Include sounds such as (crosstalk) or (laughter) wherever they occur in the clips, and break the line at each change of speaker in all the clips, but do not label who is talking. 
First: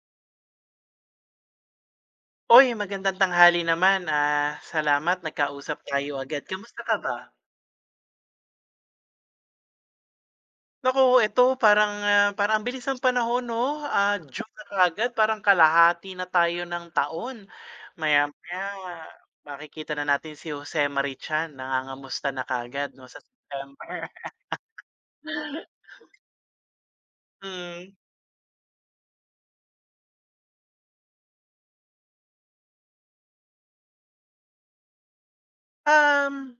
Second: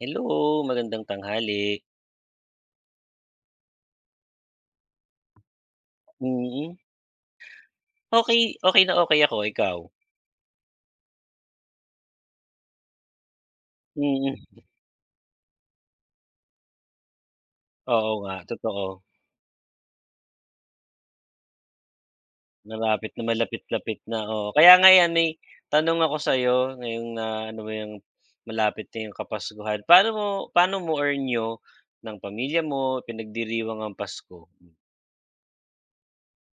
Hello, magandang tanghali.
Uy, magandang tanghali naman, salamat nagkausap tayo agad.
Mm,
Kamusta ka ba?
okey, okey na okey ako, ikaw?
Naku, ito parang ang bilis ng panahon 'no, June
Mm,
na kaagad parang kalahati na tayo ng taon.
oo nga,
Maya-maya
totoo.
makikita na natin si Jose Marichan chan nangangamusta na kaagad 'no
Malapit
sa
na malapit-lapit
September.
na, oo. Kaya nga 'yan may
(laughs)
tanong ako sa'yo ngayong na ano mo
Mm,
yung malapit na yung Kapaskuhan. Paano mo or niyo ng pamilya mo pinagdiriwang ang Pasko?
um,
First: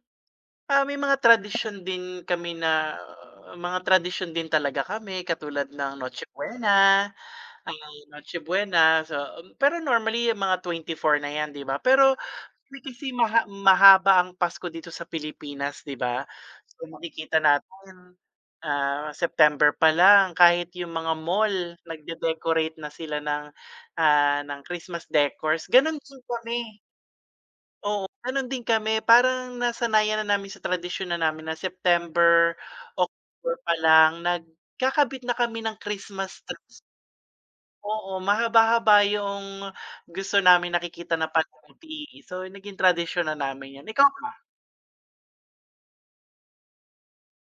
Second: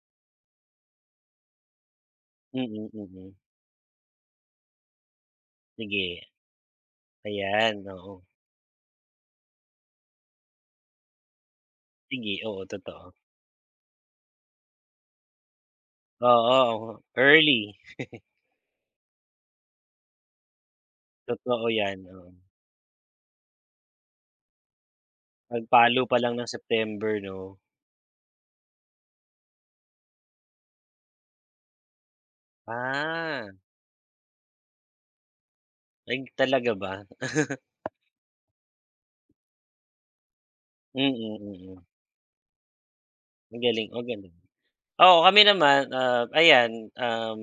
may mga tradisyon din kami
Mm,
na
mm.
mga tradisyon din talaga kami katulad ng Noche
Sige,
Buena.
ayan,
Ayan,
oo.
Noche Buena. So, pero normally yung mga 24 na 'yan, 'di ba? Pero
Sige, oo,
may
totoo.
kasi mahaba ang Pasko dito sa Pilipinas, 'di ba? So,
Oo,
makikita
early.
natin, September pa lang kahit yung mga
Totoo
mall
'yan, oo.
nagde-decorate na sila ng Christmas decors. Gano'n
Pagpalo pa
din
lang ng
kami,
September 'no?
oo, gano'n din kami. Parang nasanayan na namin sa tradisyon na namin na September,
Ah.
October pa lang nagkakabit na kami ng
Ay
Christmas.
talaga ba?
Oo, mahaba-haba yung gusto namin
Mm,
nakikita na
mm, mm.
palamuti. So, naging tradisyon na
Ang
namin 'yan.
galing,
Ikaw.
ang galing. Oo, kami naman, ayan,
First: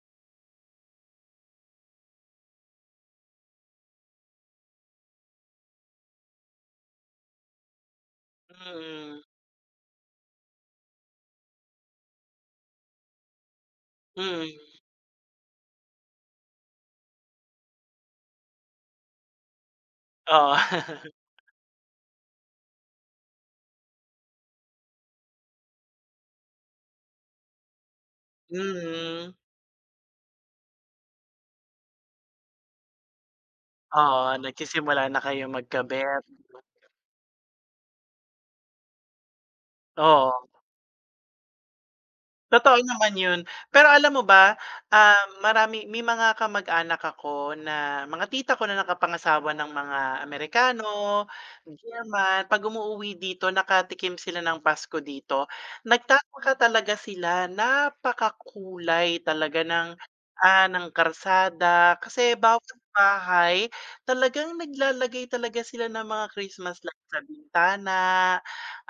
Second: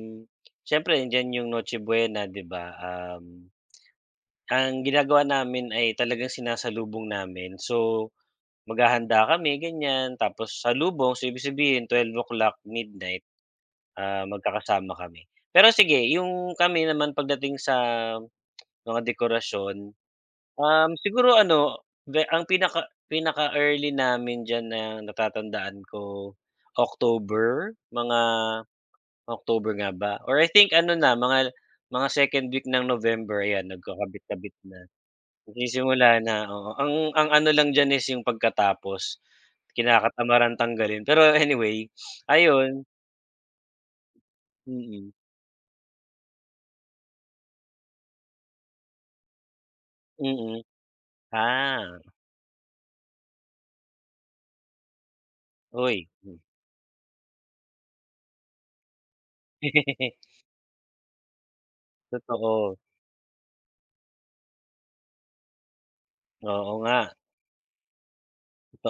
siyempre andiyan yung Noche Buena 'di ba? Ang ginagawa namin ay talagang sinasalubong namin. So,
Mm,
maghahanda kami ganyan, tapos salubong, so ibig sabihin 12:00, midnight,
mm,
magkakasama kami. Pero sige, yung kami naman pagdating sa mga dekorasyon.
oo. (laughs)
Siguro ano, ang pinaka-early namin diyan na natatandaan ko, October, mga
Mm,
October nga ba or I think ano na mga second week ng November ayan
oo,
nagkakabit-kabit na.
nagsisimula na kayo
Nagsisimula
magkabet,
na, oo. Ang ano lang diyan is yung pagkatapos, kinakatamaran
oo.
tanggalin. Pero anyway,
Totoo
ayun,
naman yun. Pero alam mo ba,
mm,
ah, marami may mga kamag-anak ako na mga tita ko na nakapangasawa ng mga
mm.
Amerikano,
Ah,
German. 'Pag umuuwi dito, nakatikim sila ng Pasko dito,
uy.
nagtataka talaga sila, napakakulay talaga ng,
(laughs)
ah, ng karsada. Kasi bawat
Totoo,
bahay talagang naglalagay talaga sila ng mga
oo
Christmas
nga,
lights sa bintana,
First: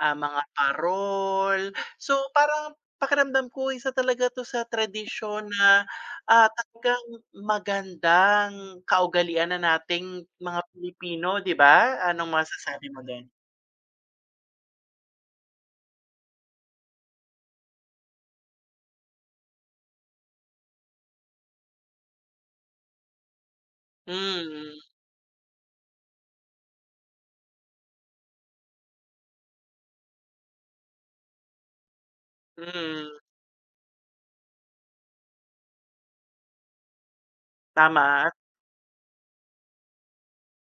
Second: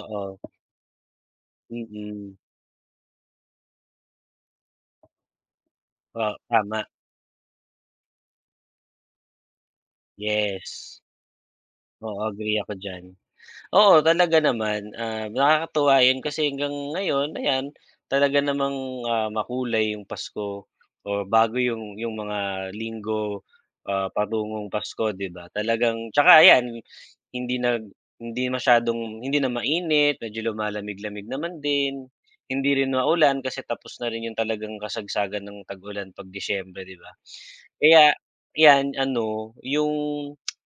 mga parol. So,
mm.
parang pakiramdam ko isa talaga 'to sa tradisyon na,
O, tama.
talagang magandang kaugalian na nating mga
Yes,
Pilipino, 'di ba?
oo
Anong
agree ako
masasabi mo
diyan.
do'n?
Oo, talaga naman, nakakatuwa 'yun kasi hanggang ngayon ayan, talaga namang, makulay yung Pasko o bago yung mga linggo, patungong
Mm,
Pasko 'di ba? Talagang tsaka ayan hindi nag hindi masyadong hindi na mainit, medyo lumalamig-lamig naman din, hindi rin
mm,
maulan kasi tapos na rin yung talagang kasagsagan ng tag-ulan 'pag Disyembre 'di ba? Kaya
tama,
'yan ano, yung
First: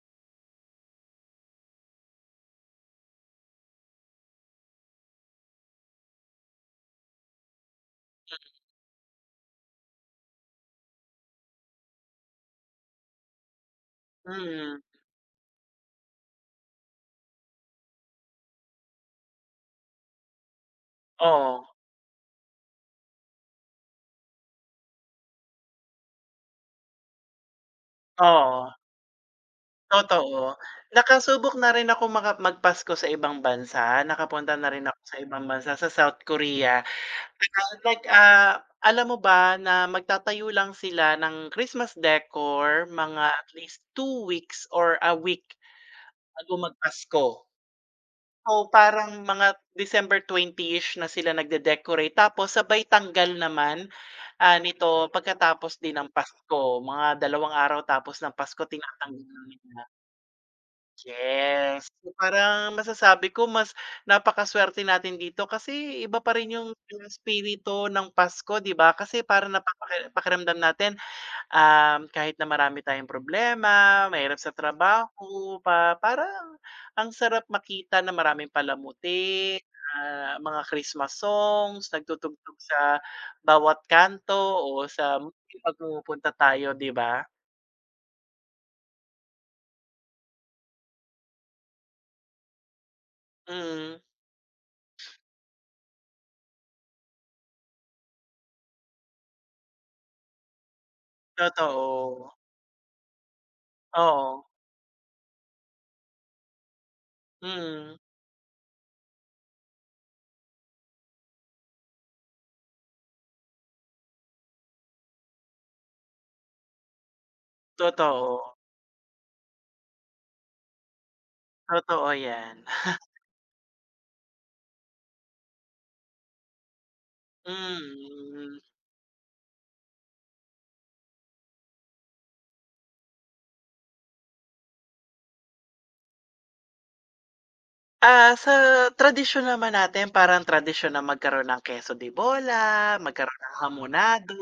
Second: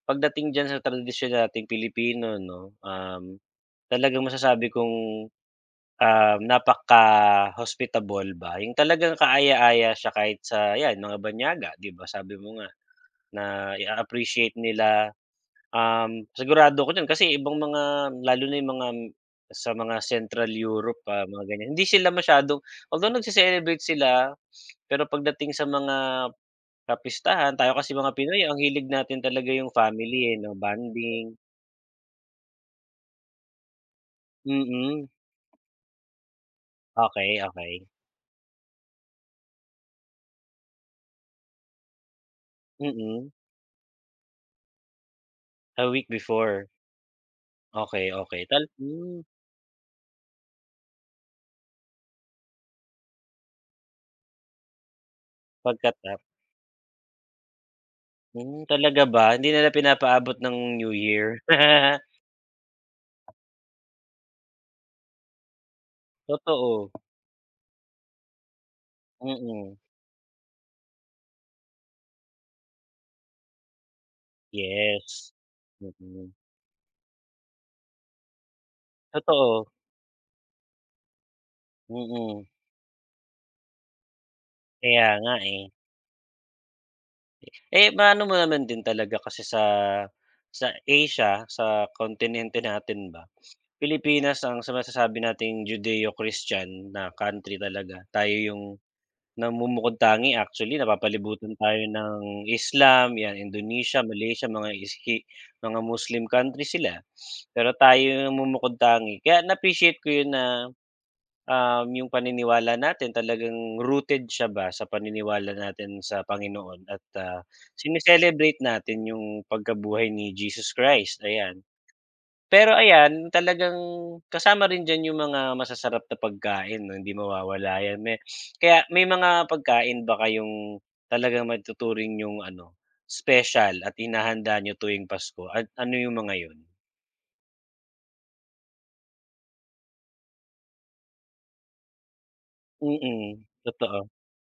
pagdating diyan sa tradisyon nating Pilipino 'no, talagang masasabi kong, napaka-hospitable ba, yung talagang kaaya-aya siya kahit sa 'yan mga banyaga 'di ba, sabi mo nga na i-a-appreciate
mm,
nila. Sigurado ako diyan kasi ibang mga lalo na yung mga sa mga Central Europe, mga
oo,
ganyan, hindi sila masyadong although nagse-celebrate sila, pero pagdating sa mga kapistahan, tayo kasi mga Pinoy ang
oo,
hilig natin talaga yung family, eh,
totoo.
'no, bonding.
Nakasubok na rin ako magpasko sa ibang bansa, nakapunta na rin ako
Mm,
sa ibang bansa, sa South Korea.
okay, okey.
Like, alam mo ba na magtatayo lang sila ng Christmas decor mga
Mm,
at least two weeks or a week
a week
bago
before.
magpasko.
Okay, okay,
So, parang mga December 20-ish na sila nagde-decorate tapos sabay tanggal naman, nito pagkatapos din ng
Pagka-tap.
Pasko. Mga dalawang araw tapos ng Pasko
Mm, talaga ba?
tinatanggal na
Hindi nila
nila.
pinapaabot ng New Year.
Yes. So,
(laughs)
parang masasabi ko mas napakaswerte natin dito kasi iba pa rin yung
Totoo,
yung espiritu ng Pasko, 'di ba? Kasi parang
mm.
pakiramdam natin, kahit na marami tayong problema, mahirap sa
Yes,
trabaho,
mm.
parang ang sarap makita na maraming palamuti,
Totoo,
mga Christmas songs,
mm.
nagtutugtog sa bawat kanto o
Kaya
sa
nga,
movie
eh.
'pag pumupunta tayo, 'di ba?
Eh, maano mo naman din talaga kasi sa Asia, sa kontinente natin ba,
Mm,
Pilipinas ang sa masasabi nating Judeo-Christian na country talaga. Tayo yung namumukod-tangi actually, napapalibutan tayo
totoo.
ng Islam, 'yan, Indonesia,
Oo,
Malaysia, mga mga Muslim country sila. Pero
mm.
tayo yung namumukod-tangi. Kaya na-appreciate ko yun na, yung paniniwala natin talagang rooted siya ba sa paniniwala natin sa Panginoon at,
Totoo,
sine-celebrate natin yung pagkabuhay ni Jesus Christ, ayan.
totoo yan.
Pero ayan, talagang kasama rin diyan yung mga masasarap na pagkain 'no, hindi
Hmm.
mawawala yan.
Mm.
May mga pagkain ba kayong talagang matuturing yung ano, special at hinahanda niyo tuwing Pasko at ano yung mga yun?
Sa tradisyon naman natin parang tradisyon na magkaroon ng keso de bola,
Mm,
magkaroon
mm,
ng
totoo.
hamonado,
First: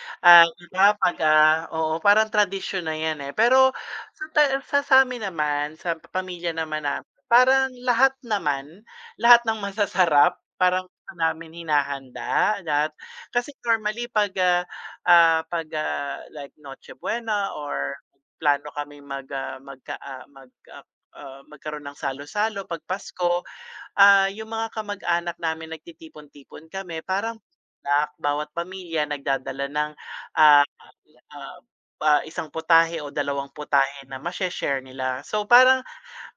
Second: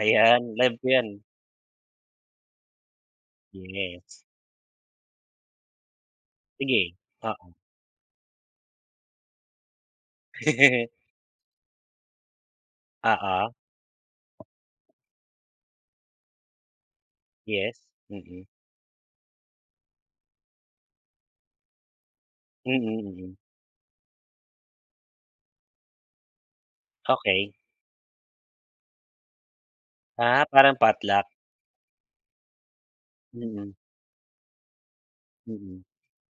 Ayan,
'di
live ko
ba
yan.
'pag, oo parang tradisyon na 'yan, eh. Pero sa
Yes,
ta sa sa amin naman, sa pamilya naman
sige.
namin, parang lahat naman, lahat ng masasarap parang
(laughs)
gusto namin hinahanda lahat. Kasi
Oo,
normally 'pag, ah, ah, 'pag, ah, like Noche Buena
yes,
or
mm.
plano kami magkaroon ng salo-salo
Mm,
'pag
mm,
Pasko. Yung mga kamag-anak namin nagtitipon-tipon kami parang
okay.
snack, bawat pamilya nagdadala ng,
Ah,
ah,
parang potluck?
ah, isang putahe o dalawang
Mm,
putahe na mashe-share nila. So parang,
mm.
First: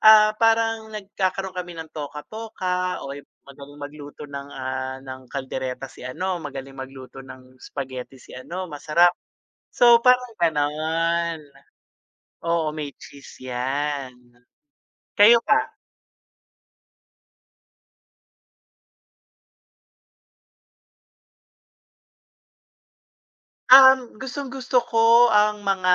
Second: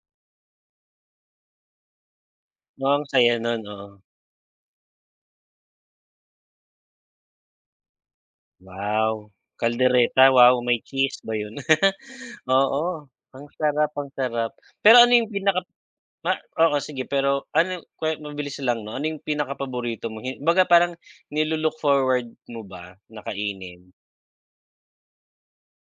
ah, parang nagkakaroon kami ng
Oh,
toka-toka
ang
o i-
saya nun,
magaling
oo.
magluto ng kaldereta si ano, magaling magluto ng spaghetti si ano, masarap.
Wow,
So
kaldereta,
parang
wow, may cheese ba
gano'n.
yun? (laughs)
Oo, may
Oo,
cheese
ang sarap, ang
'yan.
sarap. Pero ano yung
Kayo pa.
pinaka ma oo, sige, pero ano mabilis lang 'no, ano yung paborito mo? Hi kumbaga parang nilo forward mo ba na kainin?
Gustong-gusto ko ang mga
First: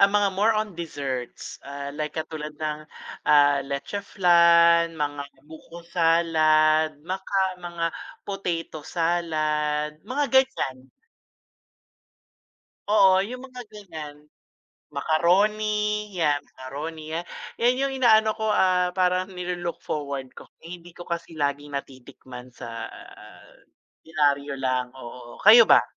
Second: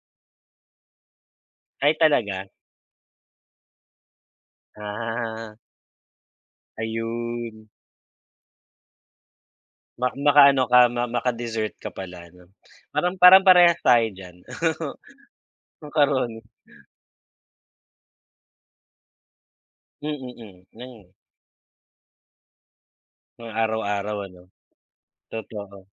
ang mga more on desserts,
Ay
like
talaga?
katulad ng, leche flan, mga
Ah,
buko salad,
ayun.
mga potato salad, mga
Makaano
ganyan.
ka, maka-dessert ka pala 'no? Parang
Oo, yung
parang
mga
parehas tayo
ganyan.
diyan, (laughs)
Macaroni, 'yan,
macaroni.
macaroni, 'yan. 'Yan yung inaano ko, parang nilo-look
Mm,
forward ko.
mm,
Eh, hindi ko
yun
kasi laging natitikman sa,
nga, araw-araw ano,
dilaryo lang, oo. Kayo ba?
totoo.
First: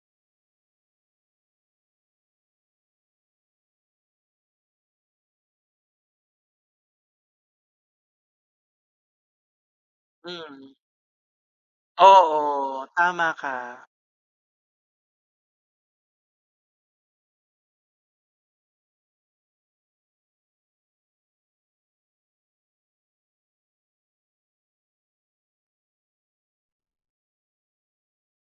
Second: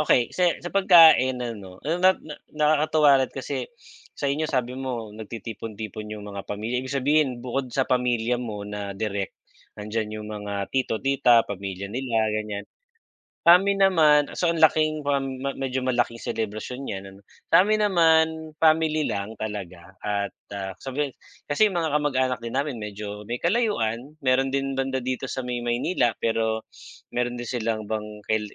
Okay sa pagkain ano, eh, na na nakakatuwa rin kasi sa inyo sabi mo nagtitipon-tipon yung mga pamilya, ibig sabihin bukod sa pamilya mo na direk, nandiyan yung mga
Mm.
tito, tita, pamilya nila, ganyan.
Oo, tama ka.
Sa'min naman so ang laking pam medyo malaking selebrasyon niyan ano. Sa'min naman family lang talaga at, sabihin kasi mga kamag-anak din namin medyo may kalayuan, meron din banda dito sa may Maynila pero meron din silang bang kel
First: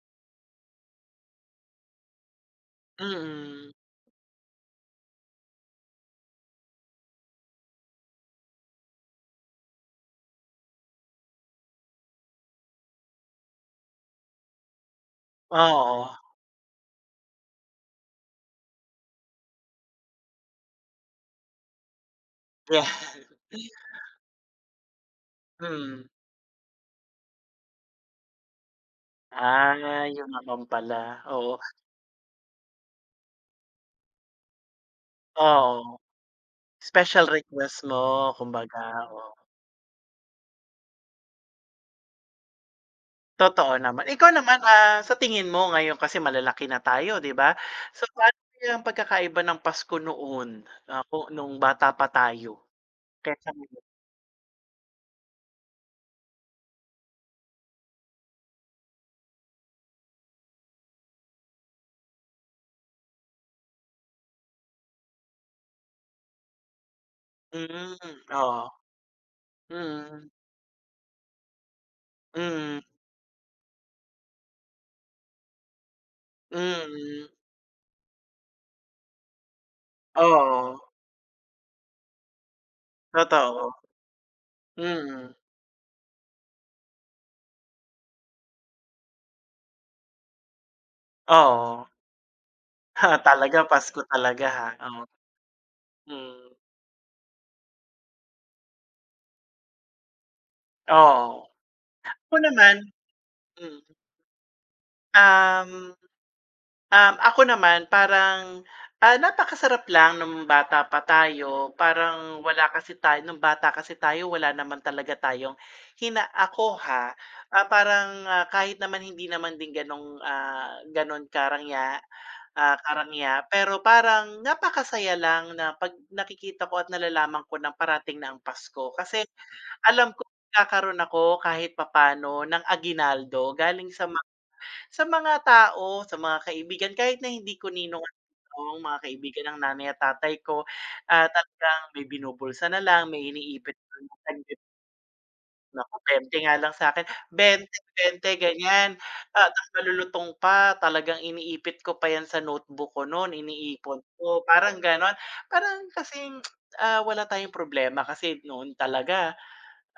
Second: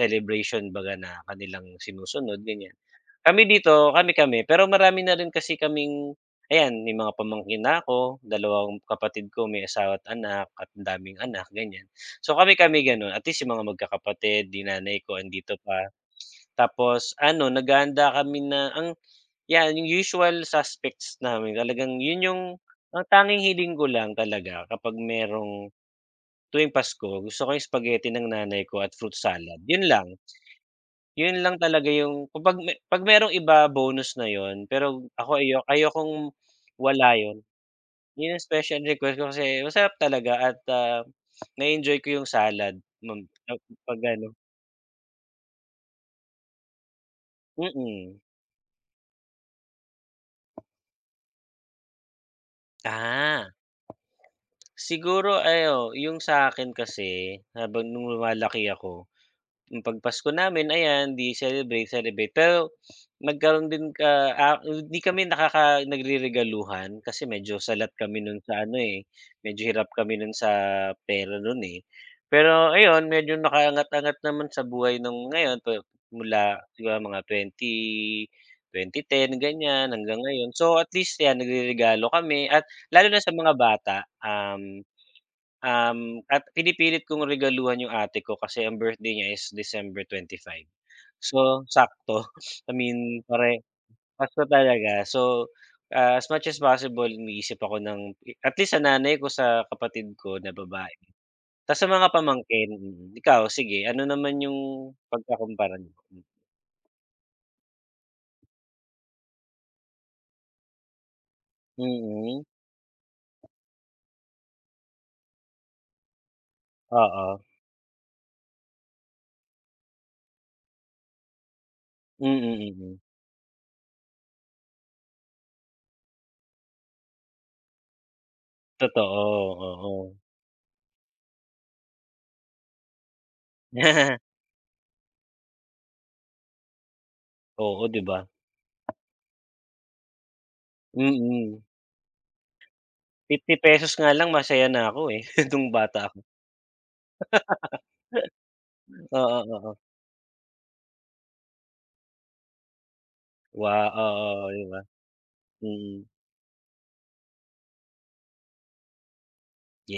celebration baga na kanilang sinusunod, ganyan. Kami
Mm,
dito, kami-kami, pero marami na rin kasi kaming ayan, may mga pamangkin na ako, dalawang kapatid ko may asawa at anak at ang daming anak, ganyan. So, kami-kami gano'n, at least yung mga magkakapatid, 'di nanay ko andito pa.
oo,
Tapos ano, naghahanda kami na ang 'yan, yung usual suspects namin talagang yun yung
yeah.
ang tanging
(laughs)
hiling ko lang talaga kapag merong
Mm,
tuwing Pasko gusto ko yung spaghetti ng nanay ko at fruit salad, yun lang.
'yun naman pala,
Yun
oo,
lang talaga yung kapag 'pag merong iba bonus na yun, pero ako
oo.
ayokong wala
Special
yun.
request mo
Yun yung special
kumbaga,
request
oo.
ko kasi masarap talaga at, na-enjoy ko yung salad nun pag
Totoo
pag
naman. Ikaw
ano.
naman, sa tingin mo ngayon kasi malalaki na tayo 'di ba? So,
mm.
paano kaya ang pagkakaiba ng Pasko noon, ah, ku nung bata pa tayo kesa
Ah,
ngayon?
siguro ano yung sa'kin kasi habang nung lumalaki ako, yung 'pag Pasko namin ayan, 'di celebrate, celebrate. Pero nagkaroon din hindi kami nagreregaluhan kasi medyo salat
Hmm,
kami nun sa
oo.
ano, eh, medyo hirap kami
Mm,
nun sa pera nun, eh. Pero
mm,
ayun, medyo nakaangat-angat naman sa buhay nung ngayon pa mula 'di ba mga
mm,
2010 ganyan hanggang ngayon.
oo,
So, at least 'yan nagreregalo kami at lalo na sa mga
totoo.
bata, um
Mm,
Um, at pinipilit kong regaluhan yung ate ko kasi ang birthday niya is December 25. So,
oo. (laughs)
sakto. (laughs) I
Ha.
mean,
Talaga Pasko
pasko
talaga ha.
talaga. So, as much
Hmm,
as possible umiisip ako ng at least sa nanay ko, sa kapatid ko na babae.
oo.
Tas sa mga
Ako
pamangkin,
naman
mm. Ikaw,
hmm,
sige, ano naman yung pagkakumpara
um,
niyo?
um, Ako naman parang napakasarap lang nung bata pa tayo, parang
Mm,
wala kasi tayo nung bata kasi tayo wala naman talaga tayong hina ako ha,
oo.
kahit naman hindi naman din ganong,
Mm, mm.
karangya, pero parang napakasaya lang na 'pag nakikita ko at nalalaman ko na parating na ang Pasko
Totoo,
kasi alam
oo.
ko nagkakaroon ako kahit papaano ng aginaldo, galing
(laughs)
sa mga tao, sa mga kaibigan kahit na hindi ko
Oo, 'di ba?
ninong-ninong, mga kaibigan ng nanay at tatay ko,
Mm. mm
talagang may binubulsa na lang, may iniipit na
₱50
lang,
nga lang masaya
tagbibigay
na ako, eh, (laughs) nung
ako
bata.
20 nga lang sa'kin, 20, 20 ganyan.
Oo,
Ta's
oo.
malulutong pa, talagang iniipit ko pa 'yan sa notebook ko no'n,
Wa
iniipon ko,
oo, 'di
parang
ba?
gano'n. Parang
Mm.
kasing, wala tayong problema kasi noon talaga.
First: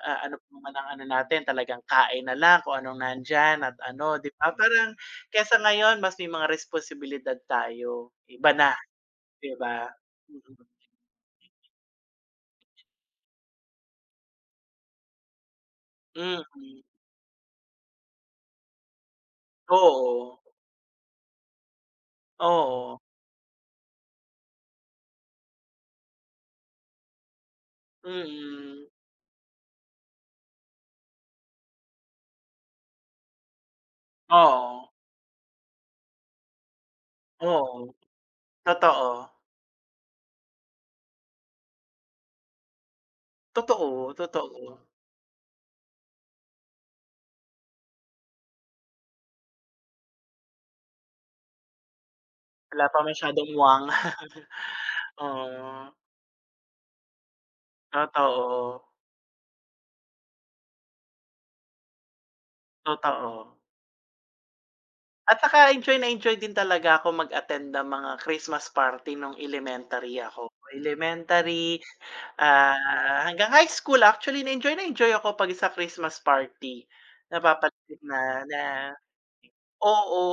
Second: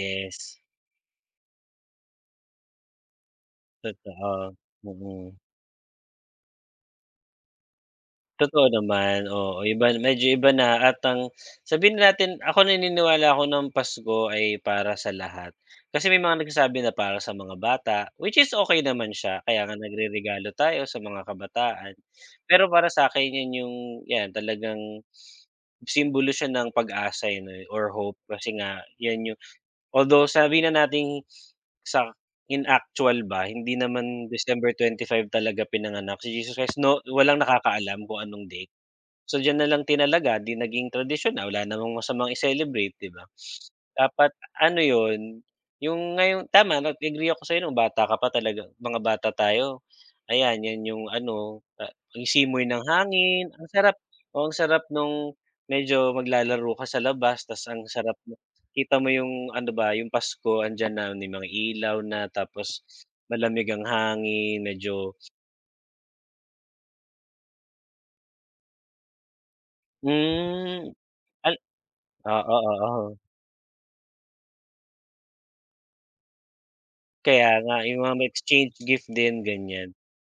Ano pa naman ang ano natin talagang kain na lang kung anong nandiyan at ano, 'di ba?
totoo.
Parang
Mm.
kaysa ngayon mas may mga responsibilidad tayo, iba
Totoo
na,
naman,
'di
oo.
ba?
Iba medyo iba
Mm.
na at ang sabihin na natin ako naniniwala ako ng Pasko ay para sa lahat. Kasi may
Mm.
mga nagsasabi na para sa mga bata, which is okey naman siya kaya nga
Oo.
nagreregalo tayo sa mga kabataan. Pero para
Oo.
sa'kin 'yan yung 'yan talagang simbolo siya ng pag-asa, yun, eh, 'no, or hope kasi nga
Mm.
'yan yung although sabi na nating sa in actual ba, hindi naman December
Oo.
twenty five talaga pinanganak si Jesus Christ, no walang
Oo.
nakakaalam kung anong day.
Totoo.
So, diyan na lang tinalaga, 'di naging tradisyon na, wala namang masamang i-celebrate, 'di ba?
Totoo,
Dapat
totoo.
ano 'yun, yung ngayon tama nag-agree ako sa'yo nung bata ka pa talaga mga bata tayo, ayan 'yan yung ano, yung simoy ng
Wala pa
hangin,
masyadong
ang
muwang.
sarap, oo,
(laughs)
ang sarap nung
Oo.
medyo maglalaro ka sa labas ta's ang sarap mo
Totoo.
kita mo yung ano ba, yung Pasko andiyan na may mga ilaw na tapos
Totoo.
malamig ang hangin medyo,
At saka enjoy na enjoy din talaga ako mag-attend ng mga Christmas party nung elementary ako.
hmm, al
Elementary,
oo, oo.
hanggang high school actually na-enjoy na enjoy ako 'pag sa Christmas party.
Kaya nga,
Napapansin
yung
na
mga
na
exchange gift din ganyan,
oo,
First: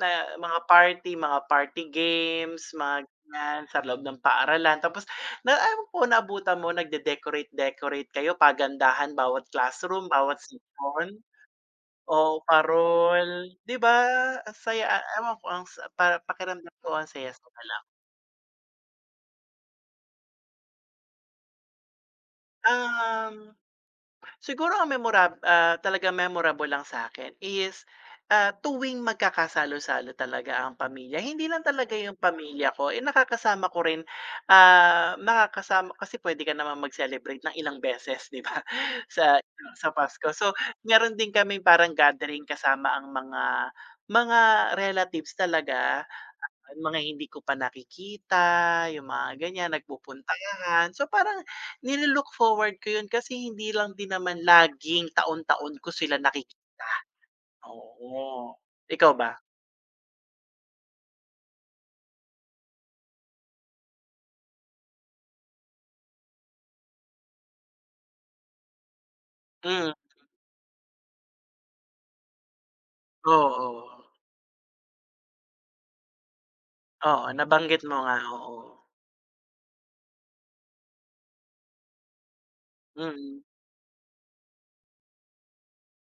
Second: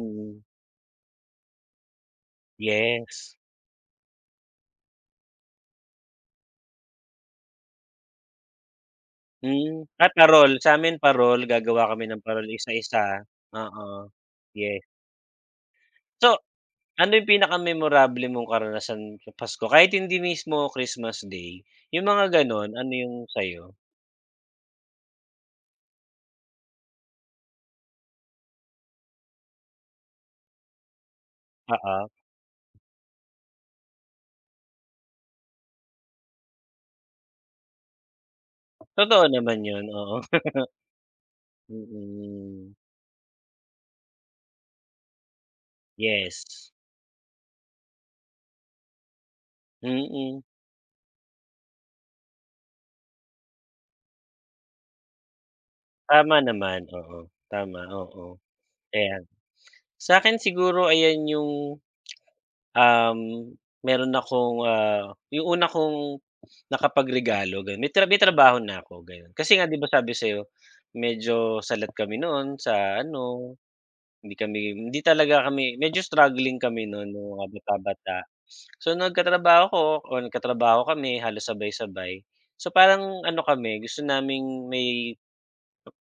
na mga party games, mga
yes.
ganyan sa loob ng paaralan. Tapos na ewan ko naabutan mo nagde-decorate-decorate kayo, pagandahan bawat classroom, bawat
Parol, sa'min
section?
parol, gagawa kami ng
Oo,
parol isa-isa,
parol. 'Di ba,
oo,
ang saya,
yes.
ewan ko ang sa para
So,
pakiramdam ko ang
ano yung
saya-saya lang.
pinaka-memorable mong karanasan sa Pasko kahit hindi mismo Christmas Day, yung mga gano'n, ano yung
Um,
sa'yo?
siguro talagang memorable lang sa'kin is, tuwing magkakasalo-salo talaga ang pamilya. Hindi lang talaga
Oo,
yung pamilya ko, eh, nakakasama ko rin, nakakasama kasi puwede ka naman mag-celebrate ng ilang beses, 'di ba, (laughs)
totoo
sa
naman yun,
sa
oo.
Pasko. So,
(laughs)
meron din kaming parang gathering
Mm,
kasama ang mga relatives talaga.
yes,
Yung mga hindi ko pa nakikita, yung mga ganyan,
mm,
nagpupuntahan. So, parang nililook forward ko yun kasi hindi lang din naman laging taon-taon ko sila
tama naman, oo, tama, oo,
oo. Ikaw
ayan.
ba?
Sa akin siguro ayan yung Um, meron akong, yung una kong nakapagregalo gano'n may may trabaho na ako gano'n. Kasi nga 'di ba
Hmm,
sabi sa'yo, medyo salat kami noon sa ano,
oo.
hindi kami hindi talaga kami medyo struggling kami noon
Oo,
nung mga
nabanggit mo nga,
bata-bata.
oo.
So nagkatrabaho ko o nagkatrabaho kami halos sabay-sabay. So parang ano
Mm,
kami gusto naming may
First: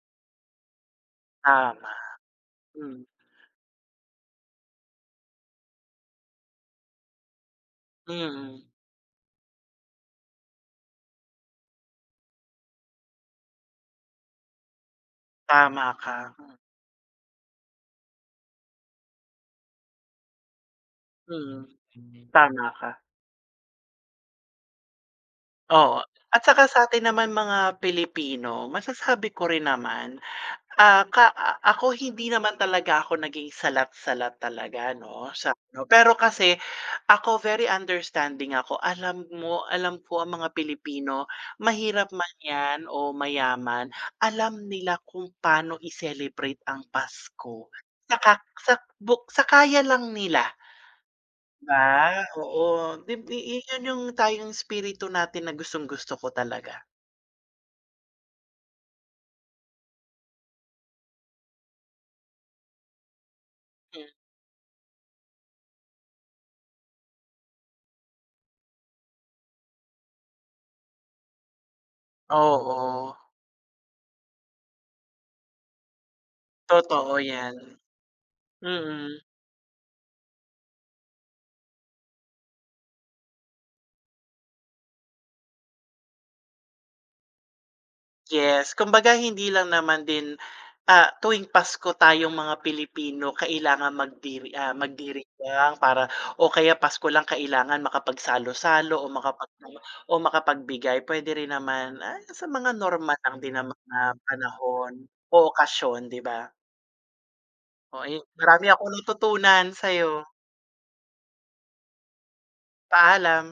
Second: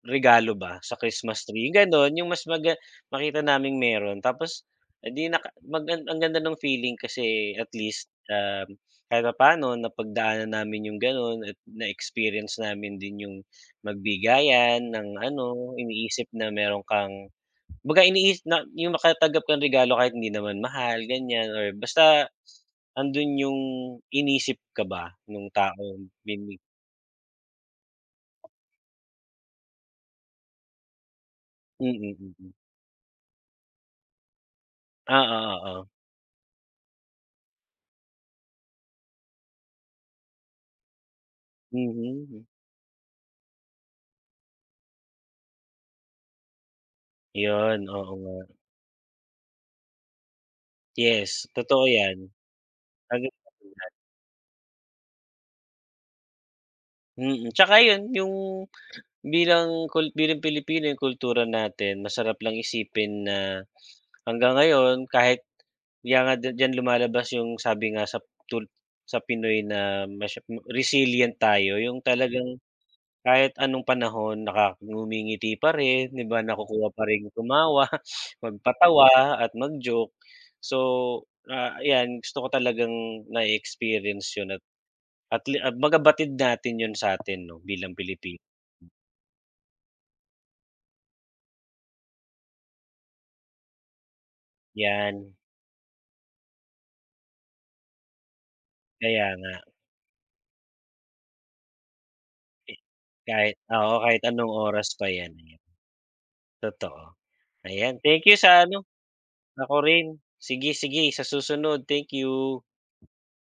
regalo ba sa Christmas tree, yung
tama.
gano'n, yung mas
Hmm,
makita naming meron tapos, eh, di naka mag ang ganda ng feeling kasi at least,
mm.
kahit papaano napagdaanan namin yung gano'n at na-experience namin din yung magbigayan ng ano,
Tama ka.
iniisip na meron kang kumbaga iniis na yung makatanggap kang regalo kahit hindi naman mahal ganyan
Mm,
or basta
tama ka.
andun yung inisip ka ba nung
Oo,
taong
at saka sa'tin naman mga Pilipino, masasabi ko rin naman. Ah, ka a ako hindi
mm, mm.
naman talaga ako naging salat-salat talaga 'no, sa
Oo,
ano
oo.
pero kasi ako very understanding ako. Alam ko ang mga Pilipino, mahirap man
Mhm.
'yan o mayaman, alam nila kung paano i-celebrate ang Pasko.
Yun, oo nga.
Saka sa kaya lang nila,
Yes,
'di
totoo yan.
ba? Oo, dib
Agad
i iyon yung tayong espiritu natin na gustong-gusto ko talaga.
Mm, tsaka yun yung bilang Pilipino yung kultura natin masarap lang isipin na
Hmm,
hanggang ngayon kahit kaya nga di diyan lumalabas yung sabi nga sa tul sa Pinoy na resilient tayo yung talagang
oo,
kahit anong panahon ngumingiti pa rin, 'di ba, nakukuha pa
totoo
ring
'yan.
tumawa, (laughs)
Mm.
magpatawa at mag-joke. So, ayan gusto ko talagang na experience 'yun at le at baga batid natin 'yun sa'tin 'no bilang Pilipino,
Yes, kumbaga hindi lang naman din, tuwing Pasko tayong mga Pilipino kailangan
'yan.
magdiriwang para o kaya Pasko lang kailangan makapagsalo-salo o
Kaya nga,
makapagbigay. Pwede rin naman, sa mga
eh,
normal lang din
kahit
naman
oo,
na
kahit anong oras
panahon
pa 'yan,
o
ayan,
okasyon, 'di ba?
totoo. Ayan,
Oh, ayun
thank you sa
marami
ano,
akong natutunan
ako rin.
sa'yo.
Sige, sige sa susunod, thank you.
Paalam.